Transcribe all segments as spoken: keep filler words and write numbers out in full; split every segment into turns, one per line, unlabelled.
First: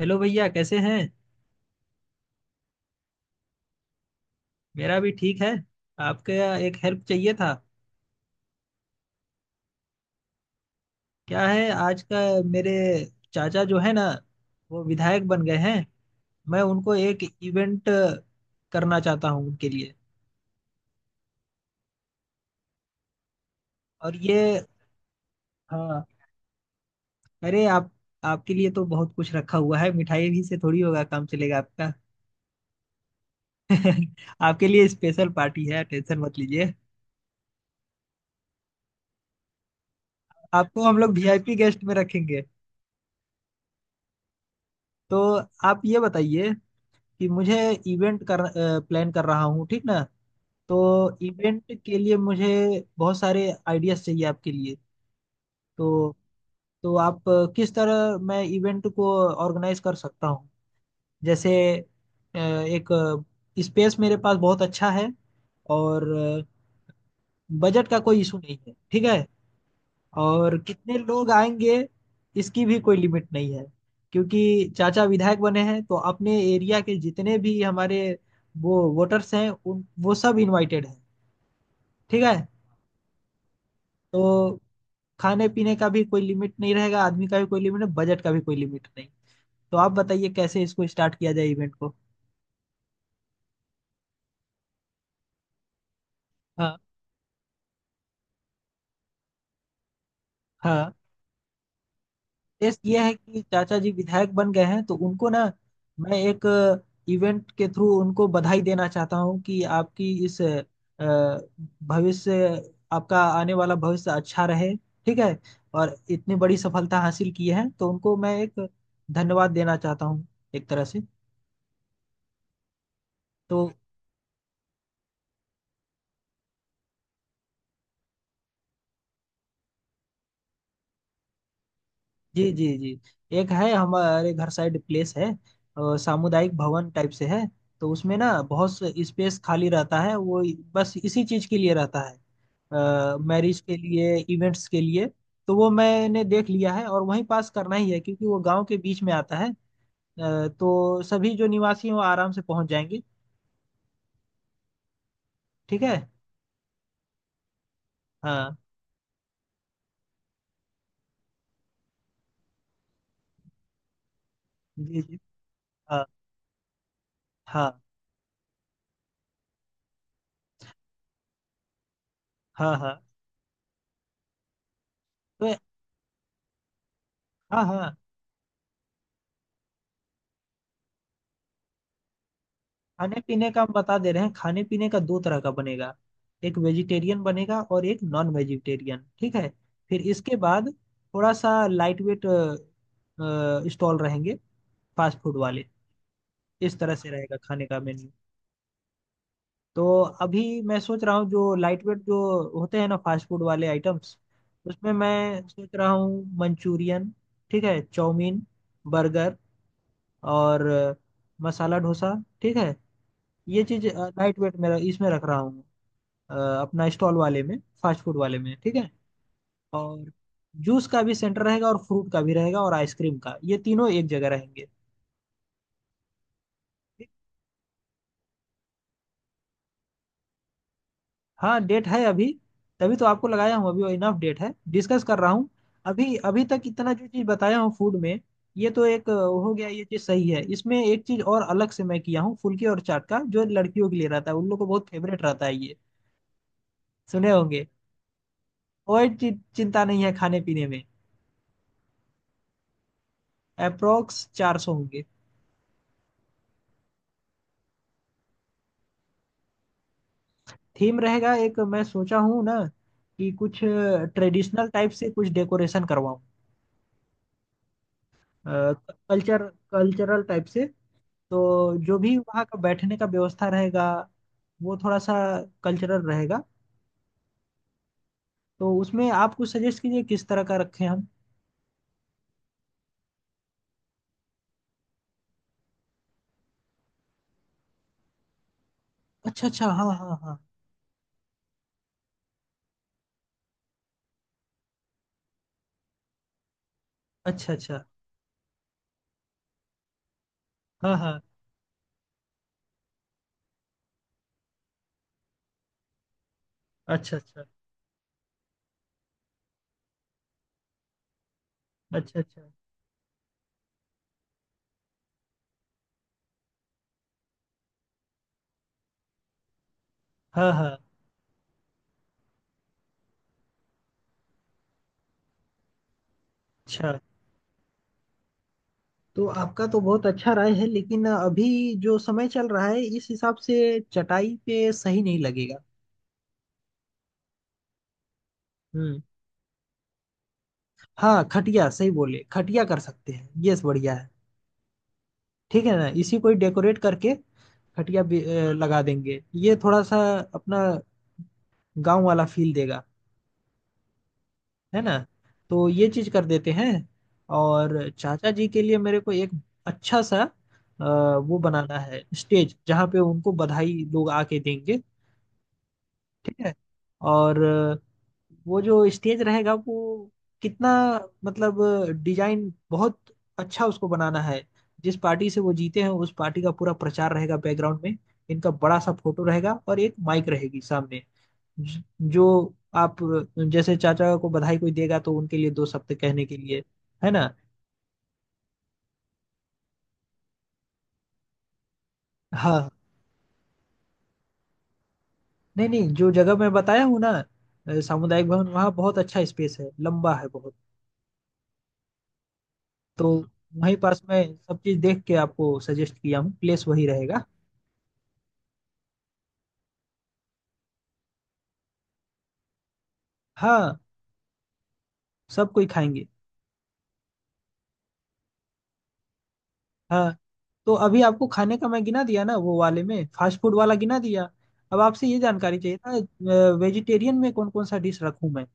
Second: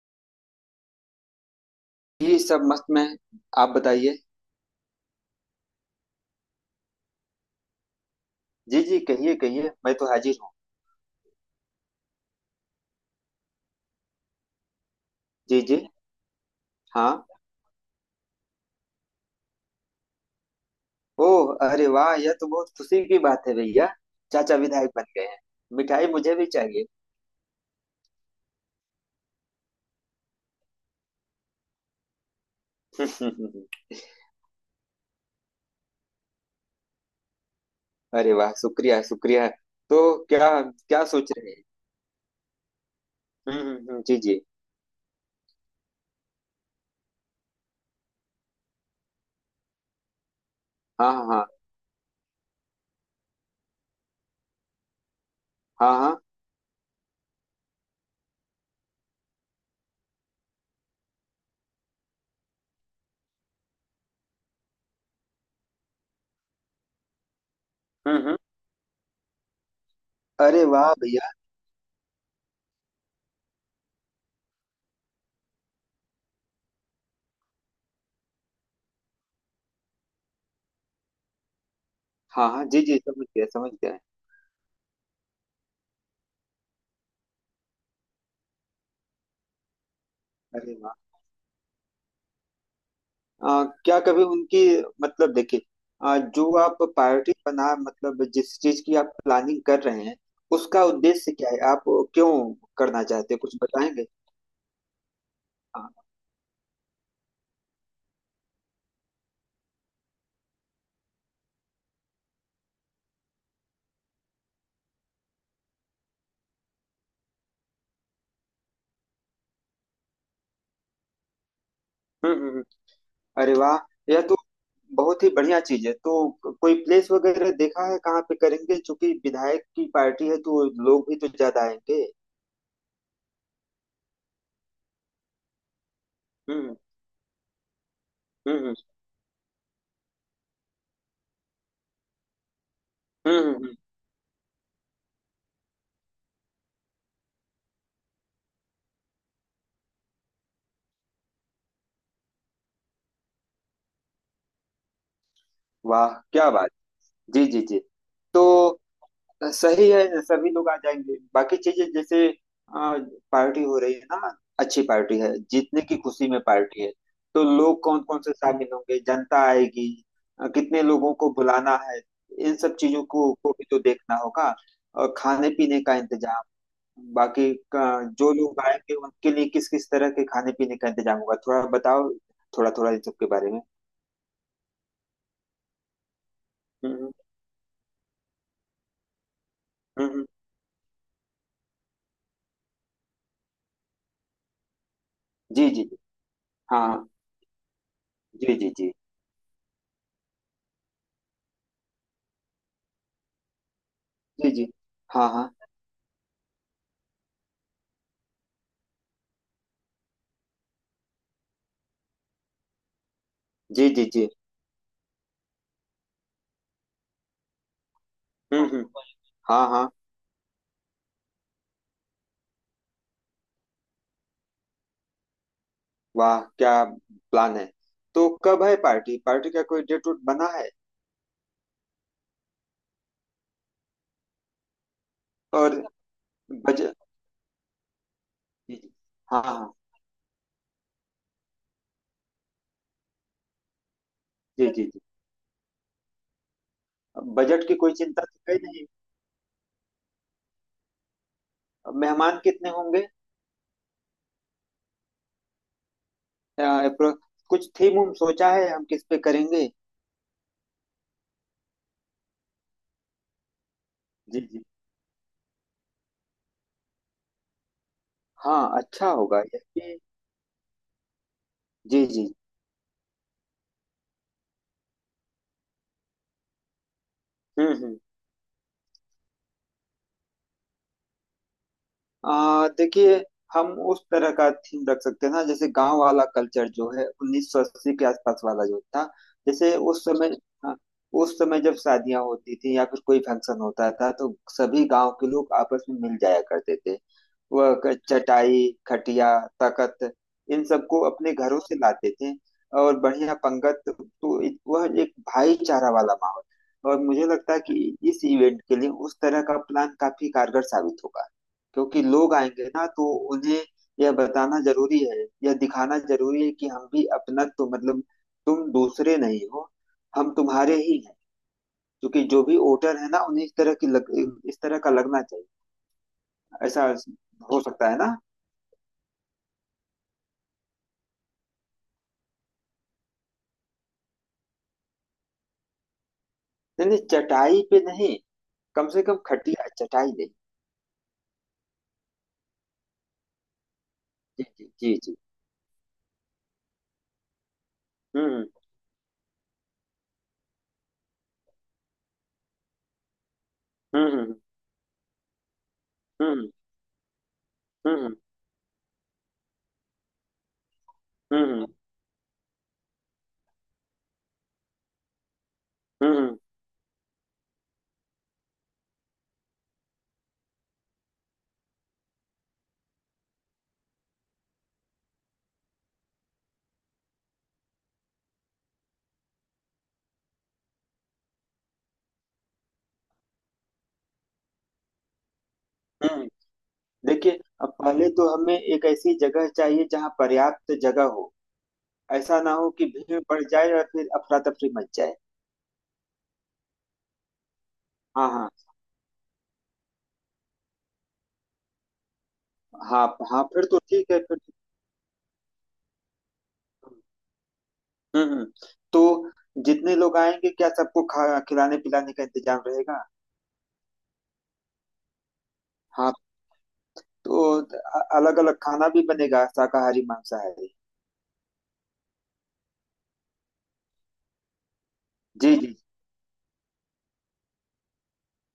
Hello भैया, कैसे हैं।
जी सब मस्त में। आप बताइए।
मेरा भी ठीक है। आपका? एक हेल्प चाहिए था।
जी जी, कहिए कहिए, मैं तो हाजिर हूँ।
क्या है आज का, मेरे चाचा जो है ना, वो विधायक बन गए
जी
हैं।
जी।
मैं उनको
हाँ।
एक इवेंट करना चाहता हूँ उनके लिए।
ओह, अरे वाह, यह तो बहुत खुशी की बात है भैया।
और
चाचा
ये
विधायक बन गए हैं?
हाँ,
मिठाई मुझे भी चाहिए।
अरे आप, आपके लिए तो बहुत कुछ रखा हुआ है, मिठाई भी से थोड़ी होगा, काम चलेगा आपका। आपके लिए स्पेशल पार्टी है, टेंशन मत लीजिए।
अरे वाह, शुक्रिया शुक्रिया। तो क्या
आपको हम
क्या
लोग
सोच रहे
वीआईपी
हैं?
गेस्ट में रखेंगे।
हम्म हम्म, हम्म, जी जी।
तो आप ये बताइए कि मुझे इवेंट कर प्लान कर रहा हूँ, ठीक ना। तो
हाँ हाँ
इवेंट के लिए मुझे बहुत सारे आइडियाज चाहिए आपके लिए।
हाँ हाँ
तो
हाँ।
तो आप अ, किस तरह मैं इवेंट को ऑर्गेनाइज कर सकता हूँ। जैसे अ, एक स्पेस मेरे पास बहुत अच्छा है। और बजट का
हम्म
कोई
हम्म।
इशू नहीं है, ठीक है। और
अरे वाह
कितने
भैया।
लोग आएंगे, इसकी भी कोई लिमिट नहीं है। क्योंकि चाचा विधायक बने हैं तो अपने एरिया के जितने भी हमारे वो वोटर्स हैं, उन वो सब इनवाइटेड हैं, ठीक है।
हाँ हाँ जी जी, समझ गया समझ गया।
तो खाने पीने का भी कोई लिमिट नहीं रहेगा, आदमी का भी कोई लिमिट नहीं, बजट का भी कोई लिमिट नहीं। तो आप बताइए कैसे
अरे
इसको
वाह।
स्टार्ट किया जाए इवेंट को।
आ, क्या कभी उनकी मतलब देखिए, आ, जो आप
हाँ
प्रायोरिटी बना मतलब जिस चीज की आप प्लानिंग कर रहे हैं, उसका
हाँ।
उद्देश्य क्या है? आप क्यों
टेस्ट ये
करना
है
चाहते हैं
कि
कुछ
चाचा जी
बताएंगे?
विधायक बन गए हैं तो उनको ना,
हाँ।
मैं एक इवेंट के थ्रू उनको बधाई देना चाहता हूँ कि आपकी इस अ, भविष्य, आपका आने वाला भविष्य अच्छा रहे, ठीक है। और इतनी बड़ी सफलता हासिल की है तो उनको मैं एक धन्यवाद देना चाहता हूँ, एक तरह से।
हम्म हम्म हम्म। अरे
तो
वाह, यह तो बहुत ही बढ़िया चीज है। तो कोई प्लेस वगैरह देखा है कहाँ पे करेंगे, क्योंकि विधायक की पार्टी है तो लोग भी तो ज्यादा आएंगे।
जी जी जी, एक है हमारे घर साइड प्लेस है। अ, सामुदायिक
हम्म।
भवन टाइप से है। तो उसमें ना
हम्म
बहुत
हम्म।
स्पेस खाली रहता है। वो बस इसी चीज के लिए रहता है,
हम्म हम्म,
मैरिज
हम्म।
के लिए, इवेंट्स के लिए। तो वो मैंने देख लिया है और वहीं पास करना ही है, क्योंकि वो गांव के बीच में आता है। अ, तो सभी जो निवासी हैं वो आराम से पहुंच जाएंगे, ठीक है।
वाह क्या बात। जी जी जी। तो
हाँ
सही है, सभी लोग आ जाएंगे। बाकी चीजें जैसे अ, पार्टी हो रही है ना, अच्छी
जी जी।
पार्टी है, जीतने की
हाँ
खुशी में पार्टी है, तो
हाँ
लोग कौन कौन से शामिल होंगे, जनता आएगी। अ, कितने लोगों को बुलाना है, इन
हाँ
सब
हाँ।
चीजों को, को भी तो देखना होगा। और
तो
खाने पीने का इंतजाम, बाकी
हाँ हाँ।
का, जो लोग आएंगे उनके लिए किस किस तरह के खाने पीने का इंतजाम होगा, थोड़ा बताओ। थोड़ा थोड़ा इन सब
खाने
के
पीने
बारे में।
का हम बता दे रहे हैं, खाने पीने का दो तरह का बनेगा। एक
हम्म।
वेजिटेरियन बनेगा और एक नॉन वेजिटेरियन, ठीक है। फिर
हम्म हम्म,
इसके बाद थोड़ा सा लाइट वेट स्टॉल रहेंगे, फास्ट फूड वाले।
जी जी जी,
इस
हाँ
तरह
हाँ,
से रहेगा खाने का मेन्यू।
जी जी जी
तो अभी मैं सोच रहा हूँ जो लाइट वेट जो होते हैं ना फास्ट फूड वाले आइटम्स,
जी। जी
उसमें
हाँ
मैं
हाँ।
सोच रहा हूँ मंचूरियन, ठीक है, चाउमीन, बर्गर और अ, मसाला डोसा, ठीक है। ये चीज
जी जी जी।
लाइट वेट में इसमें रख रहा हूँ, अ, अपना स्टॉल वाले में, फास्ट फूड वाले में,
हम्म
ठीक
हम्म।
है।
हाँ हाँ।
और जूस का भी सेंटर रहेगा और फ्रूट का भी रहेगा और आइसक्रीम का, ये तीनों एक जगह रहेंगे,
वाह, क्या
ठीक?
प्लान है। तो कब है पार्टी? पार्टी का कोई डेट वोट बना है?
हाँ डेट है अभी, तभी तो आपको लगाया हूँ। अभी इनफ डेट है, डिस्कस कर रहा हूँ।
और
अभी अभी तक इतना
बजट?
जो चीज़ बताया हूँ फूड में, ये
जी
तो
जी।
एक अ,
हाँ
हो गया,
हाँ
ये चीज़ सही है। इसमें एक चीज़ और अलग से मैं किया हूँ फुल्की और चाट का, जो लड़कियों के लिए रहता है, उन लोग को
जी जी
बहुत
जी।
फेवरेट रहता है ये, सुने होंगे।
बजट की कोई चिंता तो है नहीं।
कोई चि- चिंता नहीं है खाने पीने में।
मेहमान कितने होंगे?
अप्रोक्स चार सौ होंगे।
अ, apro- कुछ थीम उम सोचा है हम किस पे करेंगे?
थीम रहेगा एक, मैं सोचा हूँ ना कि कुछ
जी जी।
ट्रेडिशनल टाइप से कुछ डेकोरेशन करवाऊँ,
हाँ, अच्छा होगा
कल्चर
ये कि-
कल्चरल टाइप से। तो जो
जी
भी
जी।
वहाँ का बैठने का व्यवस्था रहेगा वो थोड़ा सा कल्चरल रहेगा।
हम्म हम्म।
तो उसमें आप कुछ सजेस्ट कीजिए किस तरह का रखें हम।
आ, देखिए, हम उस तरह का थीम रख सकते हैं ना, जैसे गांव वाला कल्चर जो है उन्नीस सौ अस्सी के आसपास वाला जो था।
अच्छा अच्छा,
जैसे
हाँ हाँ
उस
हाँ हाँ।
समय, हाँ, उस समय जब शादियां होती थी या फिर कोई फंक्शन होता था तो सभी गांव के लोग आपस में मिल जाया करते थे।
अच्छा
वह
अच्छा।
क- चटाई, खटिया, तखत, इन
हाँ
सबको
हाँ।
अपने घरों से लाते थे। और बढ़िया पंगत, तो इत- वह एक भाईचारा वाला माहौल। और
अच्छा
मुझे
अच्छा।
लगता है कि इस इवेंट के लिए उस तरह का प्लान काफी कारगर साबित होगा। क्योंकि
अच्छा
लोग
अच्छा।
आएंगे ना, तो उन्हें यह बताना जरूरी है, यह दिखाना जरूरी है कि हम भी अपना, तो मतलब तुम दूसरे नहीं हो, हम
हाँ हाँ।
तुम्हारे ही हैं। क्योंकि जो भी वोटर है ना, उन्हें इस तरह की लग, इस तरह का लगना चाहिए। ऐसा
अच्छा।
हो सकता है ना।
तो आपका तो बहुत अच्छा राय है, लेकिन अभी जो समय चल रहा है इस हिसाब से चटाई पे सही नहीं लगेगा।
नहीं नहीं, चटाई पे नहीं। कम से
हम्म।
कम खटिया, चटाई नहीं।
हाँ खटिया सही बोले, खटिया कर सकते हैं, यस, बढ़िया है।
जी जी जी जी।
ठीक है ना, इसी को ही डेकोरेट करके खटिया भी
हम्म
अ, लगा देंगे। ये थोड़ा सा अपना गांव वाला फील देगा,
हम्म
है ना। तो ये चीज कर देते
हम्म
हैं। और
हम्म
चाचा जी के लिए मेरे को एक अच्छा सा अ, वो
हम्म हम्म हम्म
बनाना है, स्टेज जहाँ पे उनको बधाई लोग आके देंगे,
हम्म हम्म,
ठीक है। और वो जो स्टेज रहेगा वो कितना, मतलब डिजाइन बहुत अच्छा उसको बनाना है। जिस पार्टी से वो जीते हैं उस पार्टी का पूरा प्रचार रहेगा बैकग्राउंड में। इनका बड़ा सा फोटो रहेगा और एक माइक रहेगी सामने। ज- जो आप, जैसे चाचा को बधाई कोई देगा तो उनके लिए दो शब्द कहने
हम्म।
के लिए, है ना।
देखिए, अब पहले तो हमें एक ऐसी जगह चाहिए जहाँ पर्याप्त जगह हो। ऐसा ना हो
हाँ।
कि भीड़ बढ़ जाए और फिर अफरा तफरी मच जाए।
नहीं नहीं, जो जगह मैं बताया हूँ ना, अ, सामुदायिक
हाँ
भवन,
हाँ।
वहाँ बहुत अच्छा स्पेस है, लंबा है बहुत।
हाँ
तो
हाँ, फिर
वहीं
तो
पास
ठीक है
मैं
फिर।
सब चीज देख के आपको सजेस्ट किया हूँ, प्लेस वही रहेगा।
हम्म हम्म। तो जितने लोग आएंगे, क्या सबको खा खिलाने पिलाने का इंतजाम रहेगा?
हाँ, सब कोई खाएंगे।
हाँ। तो अलग अलग खाना भी बनेगा, शाकाहारी
हाँ, तो
मांसाहारी?
अभी आपको खाने का मैं गिना दिया ना, वो वाले में फास्ट फूड वाला गिना दिया। अब आपसे ये
जी
जानकारी
जी।
चाहिए था, वेजिटेरियन में कौन कौन सा डिश रखूं मैं,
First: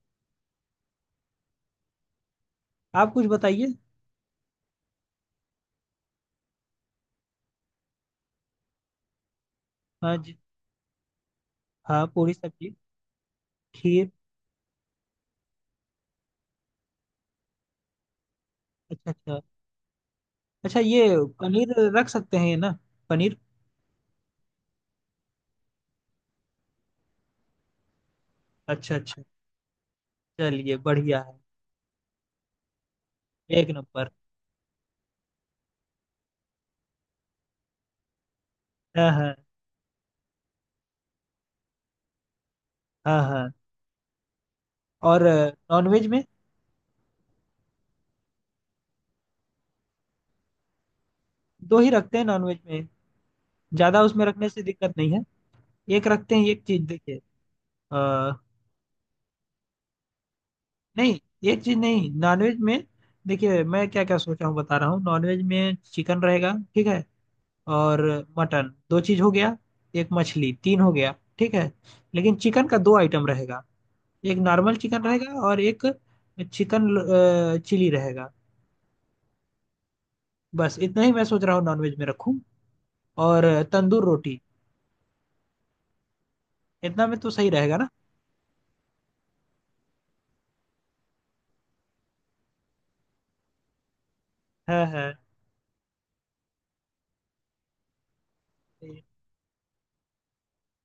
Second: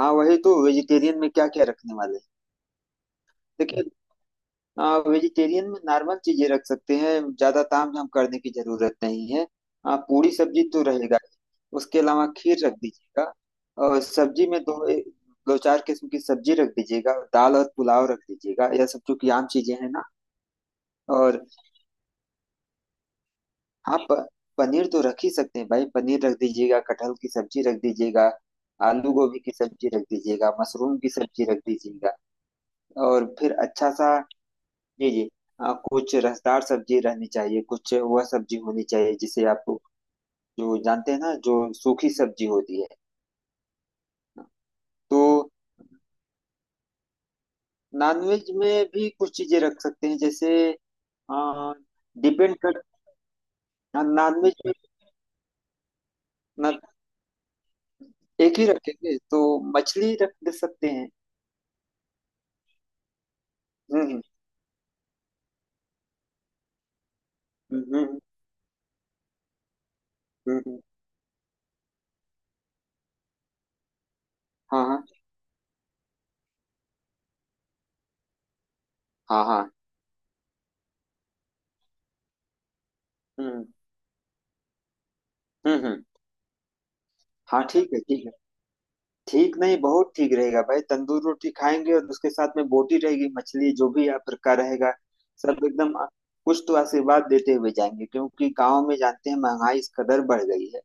हाँ, वही तो, वेजिटेरियन में क्या क्या रखने वाले हैं?
आप कुछ बताइए।
देखिए, आ, वेजिटेरियन में नॉर्मल चीजें रख सकते हैं, ज्यादा ताम झाम करने की जरूरत नहीं है। आ,
हाँ
पूरी
जी,
सब्जी तो रहेगा ही। उसके
हाँ
अलावा
पूरी
खीर रख
सब्जी,
दीजिएगा। और
खीर।
सब्जी में दो, ए- दो चार किस्म की सब्जी रख दीजिएगा, दाल और पुलाव रख दीजिएगा, यह सब
अच्छा
चूंकि
अच्छा।
आम चीजें हैं ना।
अच्छा ये
और
पनीर रख सकते हैं ना, पनीर।
हाँ, प, पनीर तो रख ही सकते हैं भाई। पनीर रख दीजिएगा, कटहल की सब्जी रख दीजिएगा,
अच्छा
आलू
अच्छा।
गोभी की सब्जी रख दीजिएगा,
चलिए
मशरूम की
बढ़िया है,
सब्जी रख दीजिएगा। और फिर
एक
अच्छा सा।
नंबर।
जी जी। आ, कुछ रसदार सब्जी रहनी चाहिए, कुछ वह सब्जी होनी
हाँ
चाहिए
हाँ।
जिसे आप जो जानते हैं ना, जो सूखी सब्जी होती है।
हाँ हाँ।
तो
और नॉनवेज में
नॉनवेज में भी कुछ चीजें रख सकते हैं, जैसे आ,
दो ही रखते हैं
डिपेंड
नॉनवेज
कर,
में, ज्यादा उसमें रखने
नॉनवेज
से
में,
दिक्कत नहीं है। एक रखते हैं, एक
ना,
चीज देखिए,
एक ही रखेंगे तो मछली रख दे सकते हैं।
नहीं एक चीज नहीं नॉनवेज में। देखिए मैं क्या क्या
हम्म
सोचा हूँ बता रहा हूँ, नॉनवेज में चिकन रहेगा ठीक है
हम्म
और
हम्म
मटन, दो चीज हो गया, एक मछली,
हम्म, हम्म,
तीन हो गया, ठीक है। लेकिन चिकन का दो आइटम रहेगा, एक नॉर्मल
हाँ
चिकन
हाँ
रहेगा और एक चिकन अ, चिली रहेगा।
हाँ हाँ।
बस इतना ही मैं सोच रहा हूँ नॉनवेज में रखूँ। और
हम्म
तंदूर रोटी,
हम्म हम्म,
इतना में तो सही
हाँ
रहेगा ना।
ठीक है ठीक है। ठीक नहीं, बहुत ठीक रहेगा भाई। तंदूर रोटी खाएंगे और उसके साथ में बोटी रहेगी, मछली, जो भी आप का
है
रहेगा।
है।
सब एकदम आ- कुछ तो आशीर्वाद देते हुए जाएंगे, क्योंकि गांव में जानते हैं महंगाई इस कदर बढ़ गई है।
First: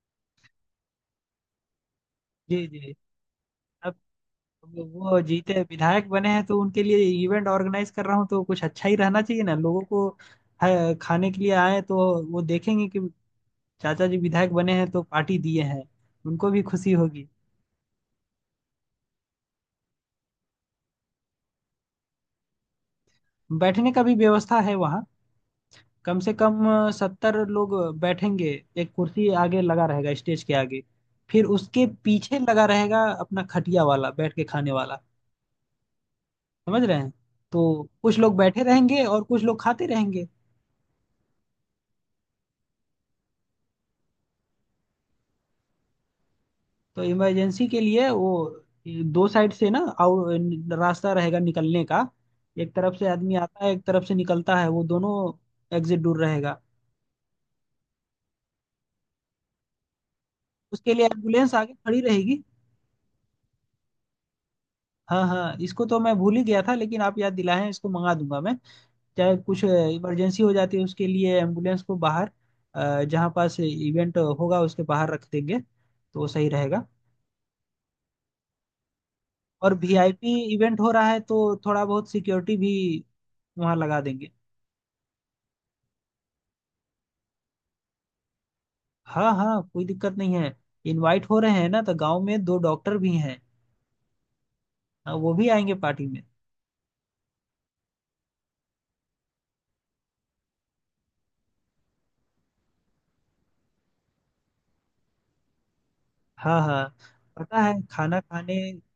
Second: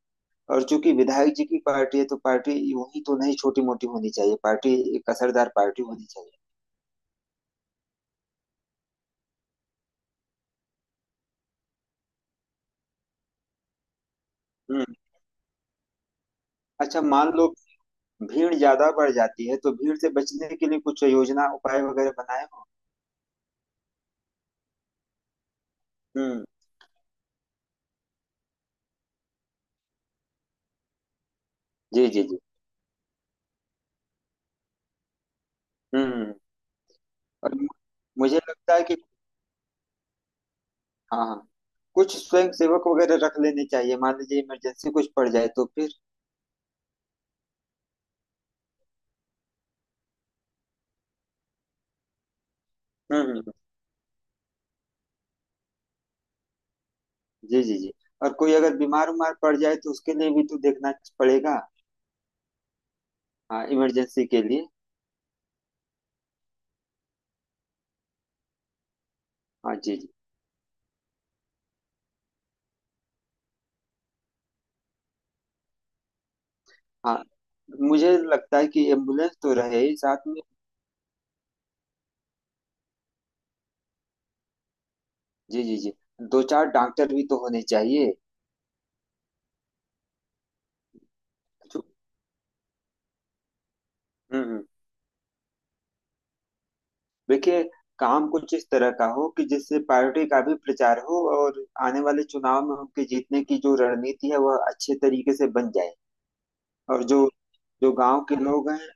और चूंकि विधायक जी की पार्टी है तो पार्टी
जी
यूं
जी।
ही तो नहीं, छोटी मोटी होनी चाहिए, पार्टी
वो
एक
वो
असरदार
जीते
पार्टी होनी
विधायक बने
चाहिए।
हैं तो उनके लिए इवेंट ऑर्गेनाइज कर रहा हूँ, तो कुछ अच्छा ही रहना चाहिए ना, लोगों को अ, खाने के लिए आए तो वो देखेंगे कि चाचा जी विधायक बने
हम्म।
हैं तो पार्टी दिए हैं, उनको भी खुशी
अच्छा
होगी।
मान लो, भीड़ ज्यादा बढ़ जाती है तो भीड़ से बचने के लिए कुछ योजना उपाय वगैरह बनाए हो?
बैठने का भी व्यवस्था है वहाँ, कम से
हम्म।
कम सत्तर लोग बैठेंगे। एक कुर्सी आगे लगा रहेगा स्टेज के आगे, फिर उसके
जी जी
पीछे
जी।
लगा रहेगा अपना खटिया वाला बैठ के खाने वाला,
हम्म।
समझ रहे हैं।
और
तो कुछ लोग
मुझे
बैठे
लगता है कि,
रहेंगे और कुछ लोग खाते रहेंगे।
हाँ हाँ, कुछ स्वयं सेवक वगैरह रख लेने चाहिए, मान लीजिए इमरजेंसी कुछ पड़ जाए तो फिर।
तो इमरजेंसी के लिए वो ये दो साइड से ना आउ रास्ता रहेगा निकलने का। एक तरफ से
हम्म
आदमी
हम्म,
आता है, एक तरफ से निकलता है, वो दोनों एग्जिट दूर रहेगा।
जी जी जी। और कोई अगर बीमार उमार पड़ जाए तो उसके लिए भी तो देखना
उसके लिए एम्बुलेंस
पड़ेगा।
आगे खड़ी रहेगी।
हाँ, इमरजेंसी के लिए।
हाँ हाँ, इसको तो मैं भूल ही गया था, लेकिन आप याद दिलाएं, इसको मंगा दूंगा मैं। चाहे कुछ
हाँ जी जी।
इमरजेंसी हो जाती है, उसके लिए एम्बुलेंस को बाहर, अ, जहाँ पास इवेंट होगा उसके बाहर रख देंगे तो वो सही रहेगा।
हाँ, मुझे लगता है कि एम्बुलेंस तो
और
रहे ही साथ
वीआईपी
में।
इवेंट हो रहा है तो थोड़ा बहुत सिक्योरिटी भी वहाँ लगा देंगे।
जी जी जी। दो चार डॉक्टर भी तो होने चाहिए।
हाँ हाँ कोई दिक्कत नहीं है, इनवाइट हो रहे हैं ना
जो-
तो गांव में दो डॉक्टर भी हैं।
हम्म, हम्म।
हाँ, वो भी आएंगे पार्टी में।
देखिए, काम कुछ इस तरह का हो कि जिससे पार्टी का भी प्रचार हो और आने वाले चुनाव में उनके जीतने की जो रणनीति है वह अच्छे तरीके से बन जाए।
हाँ हाँ।
और जो
पता है
जो
खाना
गांव के
खाने,
लोग
अ,
हैं।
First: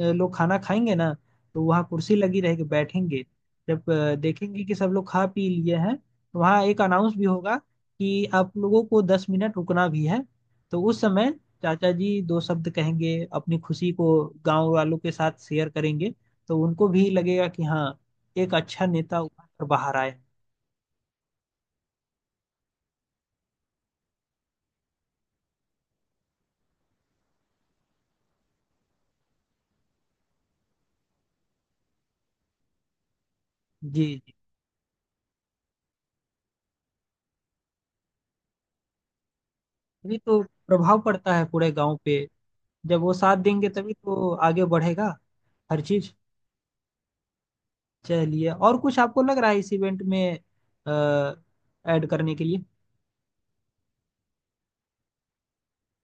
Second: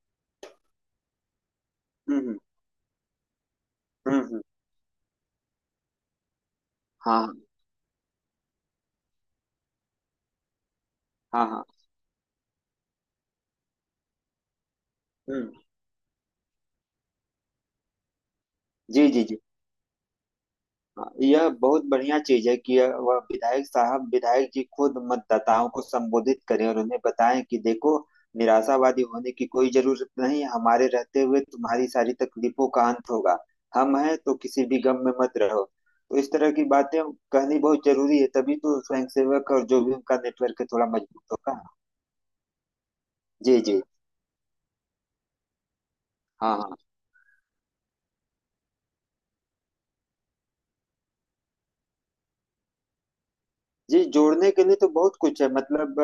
लोग खाना खाएंगे ना तो वहाँ कुर्सी
हम्म हम्म
लगी रहेगी, बैठेंगे। जब अ,
हम्म, हम्म,
देखेंगे कि सब लोग खा पी लिए हैं, तो वहाँ एक अनाउंस भी
हाँ
होगा कि आप लोगों को दस मिनट रुकना भी है। तो उस समय
हाँ हाँ।
चाचा जी दो शब्द कहेंगे, अपनी खुशी को गांव वालों के साथ
हम्म।
शेयर करेंगे। तो उनको भी लगेगा कि हाँ, एक अच्छा
जी
नेता
जी जी।
उभर कर बाहर आए।
हाँ, यह बहुत बढ़िया चीज है कि यह- वह विधायक साहब, विधायक जी खुद मतदाताओं को संबोधित करें और उन्हें बताएं कि देखो, निराशावादी होने की कोई जरूरत नहीं, हमारे रहते हुए तुम्हारी सारी तकलीफों का अंत होगा। हम
जी।
हैं तो किसी भी गम में मत रहो। तो इस तरह की बातें कहनी बहुत जरूरी है, तभी तो स्वयंसेवक और जो भी
तभी
उनका
तो
नेटवर्क है थोड़ा
प्रभाव
मजबूत
पड़ता है
होगा।
पूरे गांव पे, जब वो साथ
जी
देंगे
जी।
तभी तो आगे बढ़ेगा हर चीज।
हाँ हाँ।
चलिए, और कुछ आपको लग रहा है इस इवेंट में ऐड करने के लिए।
जी, जोड़ने के लिए तो बहुत कुछ है, मतलब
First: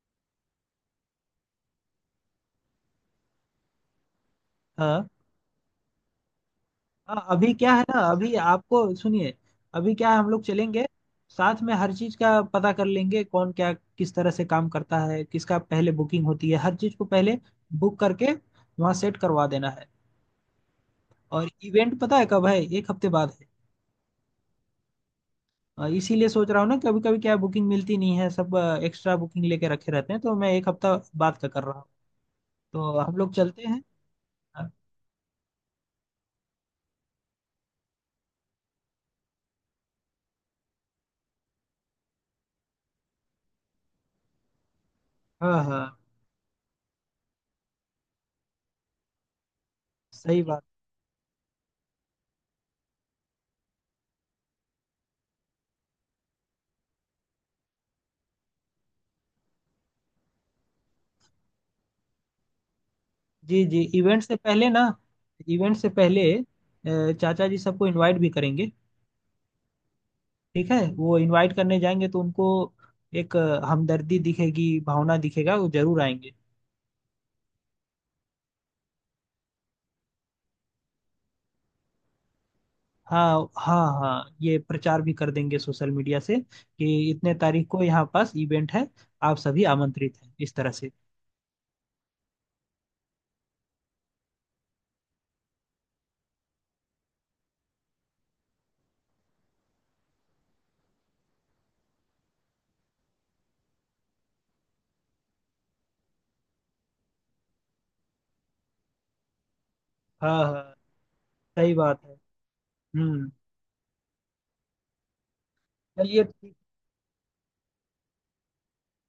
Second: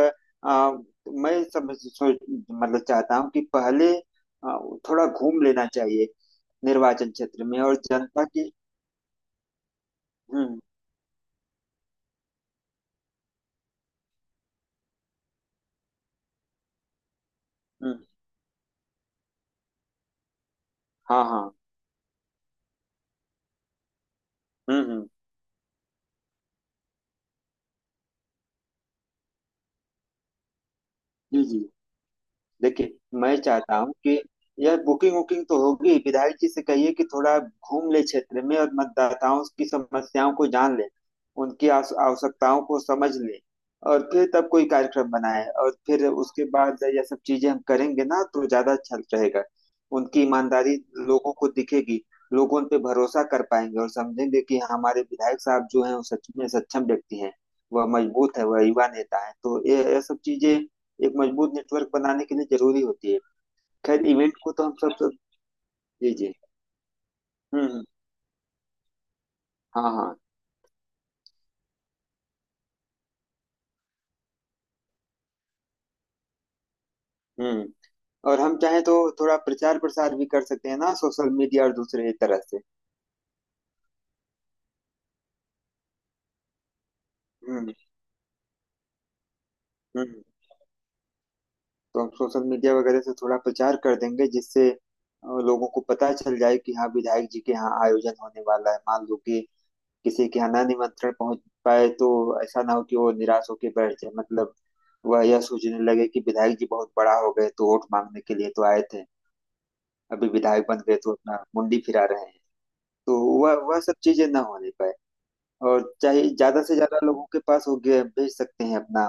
आ, मैं समझ सोच मतलब चाहता हूँ कि पहले आ, थोड़ा
हाँ
घूम लेना चाहिए निर्वाचन
हाँ,
क्षेत्र
अभी
में
क्या
और
है ना,
जनता
अभी
की।
आपको सुनिए। अभी क्या है, हम लोग
हम्म
चलेंगे साथ में, हर चीज का पता कर लेंगे, कौन क्या किस तरह से काम करता है, किसका पहले बुकिंग होती है, हर चीज को पहले बुक
हम्म।
करके वहाँ सेट करवा देना है।
हाँ
और
हाँ।
इवेंट पता है कब है, एक हफ्ते बाद।
हम्म हम्म।
अ, इसीलिए सोच रहा हूँ ना, कभी कभी क्या बुकिंग मिलती नहीं है, सब एक्स्ट्रा बुकिंग लेके रखे रहते हैं, तो मैं एक हफ्ता बाद
जी
का कर
जी।
रहा हूँ।
देखिए,
तो हम लोग
मैं
चलते
चाहता
हैं।
हूँ कि यह बुकिंग वुकिंग तो होगी, विधायक जी से कहिए कि थोड़ा घूम ले क्षेत्र में और मतदाताओं की समस्याओं को जान ले, उनकी आस- आवश्यकताओं को समझ ले। और फिर तब कोई कार्यक्रम बनाए,
हाँ
और
हाँ
फिर उसके बाद यह सब चीजें हम करेंगे ना, तो ज्यादा अच्छा रहेगा। उनकी
सही बात।
ईमानदारी लोगों को दिखेगी, लोग उन पे भरोसा कर पाएंगे और समझेंगे कि हमारे विधायक साहब जो हैं वो सच में सक्षम व्यक्ति हैं। वह मजबूत है, वह युवा नेता है, तो ये ये सब चीजें एक मजबूत नेटवर्क बनाने के लिए जरूरी होती है।
जी जी,
खैर,
इवेंट से
इवेंट को तो
पहले
हम
ना,
सब सब।
इवेंट से
जी
पहले
जी।
अ, चाचा जी
हम्म हम्म,
सबको इनवाइट भी करेंगे,
हाँ हाँ।
ठीक है। वो इनवाइट करने जाएंगे तो उनको एक अ, हमदर्दी दिखेगी, भावना दिखेगा, वो जरूर आएंगे।
हम्म। और हम चाहें तो थोड़ा प्रचार प्रसार भी कर सकते हैं ना, सोशल मीडिया और दूसरे तरह से।
हाँ हाँ हाँ, ये प्रचार भी कर देंगे सोशल मीडिया से कि इतने तारीख
हम्म
को यहाँ पास इवेंट है, आप सभी
हम्म।
आमंत्रित हैं, इस तरह से।
तो हम सोशल मीडिया वगैरह से थोड़ा प्रचार कर देंगे, जिससे अ, लोगों को पता चल जाए कि हाँ, विधायक जी के यहाँ आयोजन होने वाला है। मान लो कि किसी के यहाँ ना निमंत्रण पहुंच पाए तो ऐसा ना हो कि वो निराश होकर बैठ जाए, मतलब वह यह सोचने लगे कि विधायक जी बहुत बड़ा हो गए, तो वोट मांगने के लिए तो आए थे, अभी
हाँ हाँ
विधायक बन गए तो अपना
सही
मुंडी
बात
फिरा
है।
रहे हैं। तो
हम्म।
वह वह सब चीजें ना होने पाए। और चाहे
चलिए ठीक।
ज्यादा से ज्यादा लोगों के पास हो गया भेज सकते हैं अपना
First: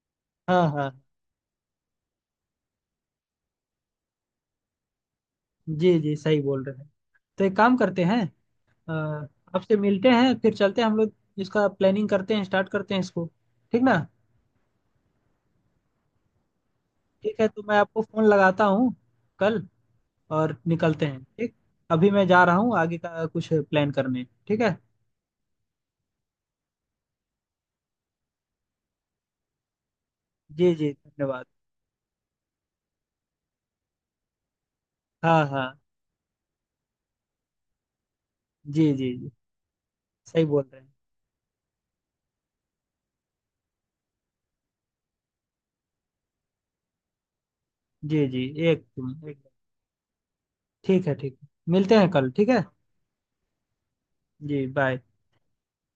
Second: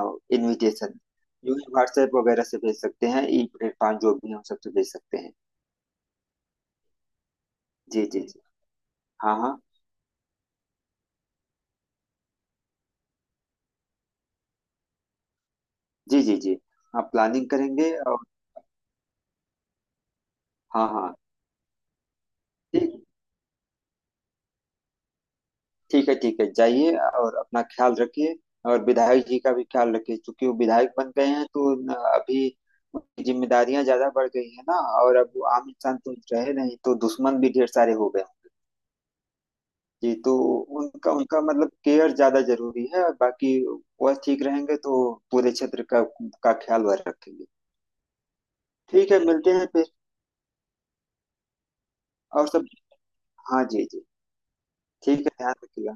हाँ हाँ।
इनविटेशन जो है, व्हाट्सएप वगैरह से भेज सकते हैं, ई प्लेटफॉर्म जो भी है उन सबसे भेज सकते हैं।
जी जी सही बोल रहे हैं। तो एक काम करते
जी
हैं,
जी जी।
अ,
हाँ हाँ।
आपसे मिलते हैं, फिर चलते हैं हम लोग, इसका प्लानिंग करते हैं, स्टार्ट करते हैं इसको, ठीक ना।
जी जी जी। हाँ,
ठीक है,
प्लानिंग
तो मैं
करेंगे
आपको
और।
फोन लगाता हूँ कल, और
हाँ
निकलते
हाँ।
हैं, ठीक। अभी मैं जा रहा हूँ
ठीक।
आगे का कुछ प्लान करने, ठीक है।
ठीक है ठीक है, जाइए और अपना ख्याल रखिए। और विधायक जी का भी ख्याल रखिए, क्योंकि वो
जी जी
विधायक बन गए
धन्यवाद।
हैं तो न- अभी उनकी जिम्मेदारियां ज्यादा बढ़ गई है ना। और अब
हाँ
वो
हाँ।
आम इंसान तो रहे नहीं, तो दुश्मन भी ढेर सारे हो गए होंगे।
जी जी जी,
जी, तो
सही बोल रहे हैं।
उनका उनका मतलब केयर ज्यादा जरूरी है। बाकी वह ठीक रहेंगे तो पूरे क्षेत्र का का ख्याल वह रखेंगे।
जी जी, एक
ठीक है,
एकदम एकदम।
मिलते हैं फिर।
ठीक है ठीक है, मिलते हैं कल,
और
ठीक है।
सब, हाँ जी जी।
जी बाय।
ठीक है, ध्यान रखिएगा।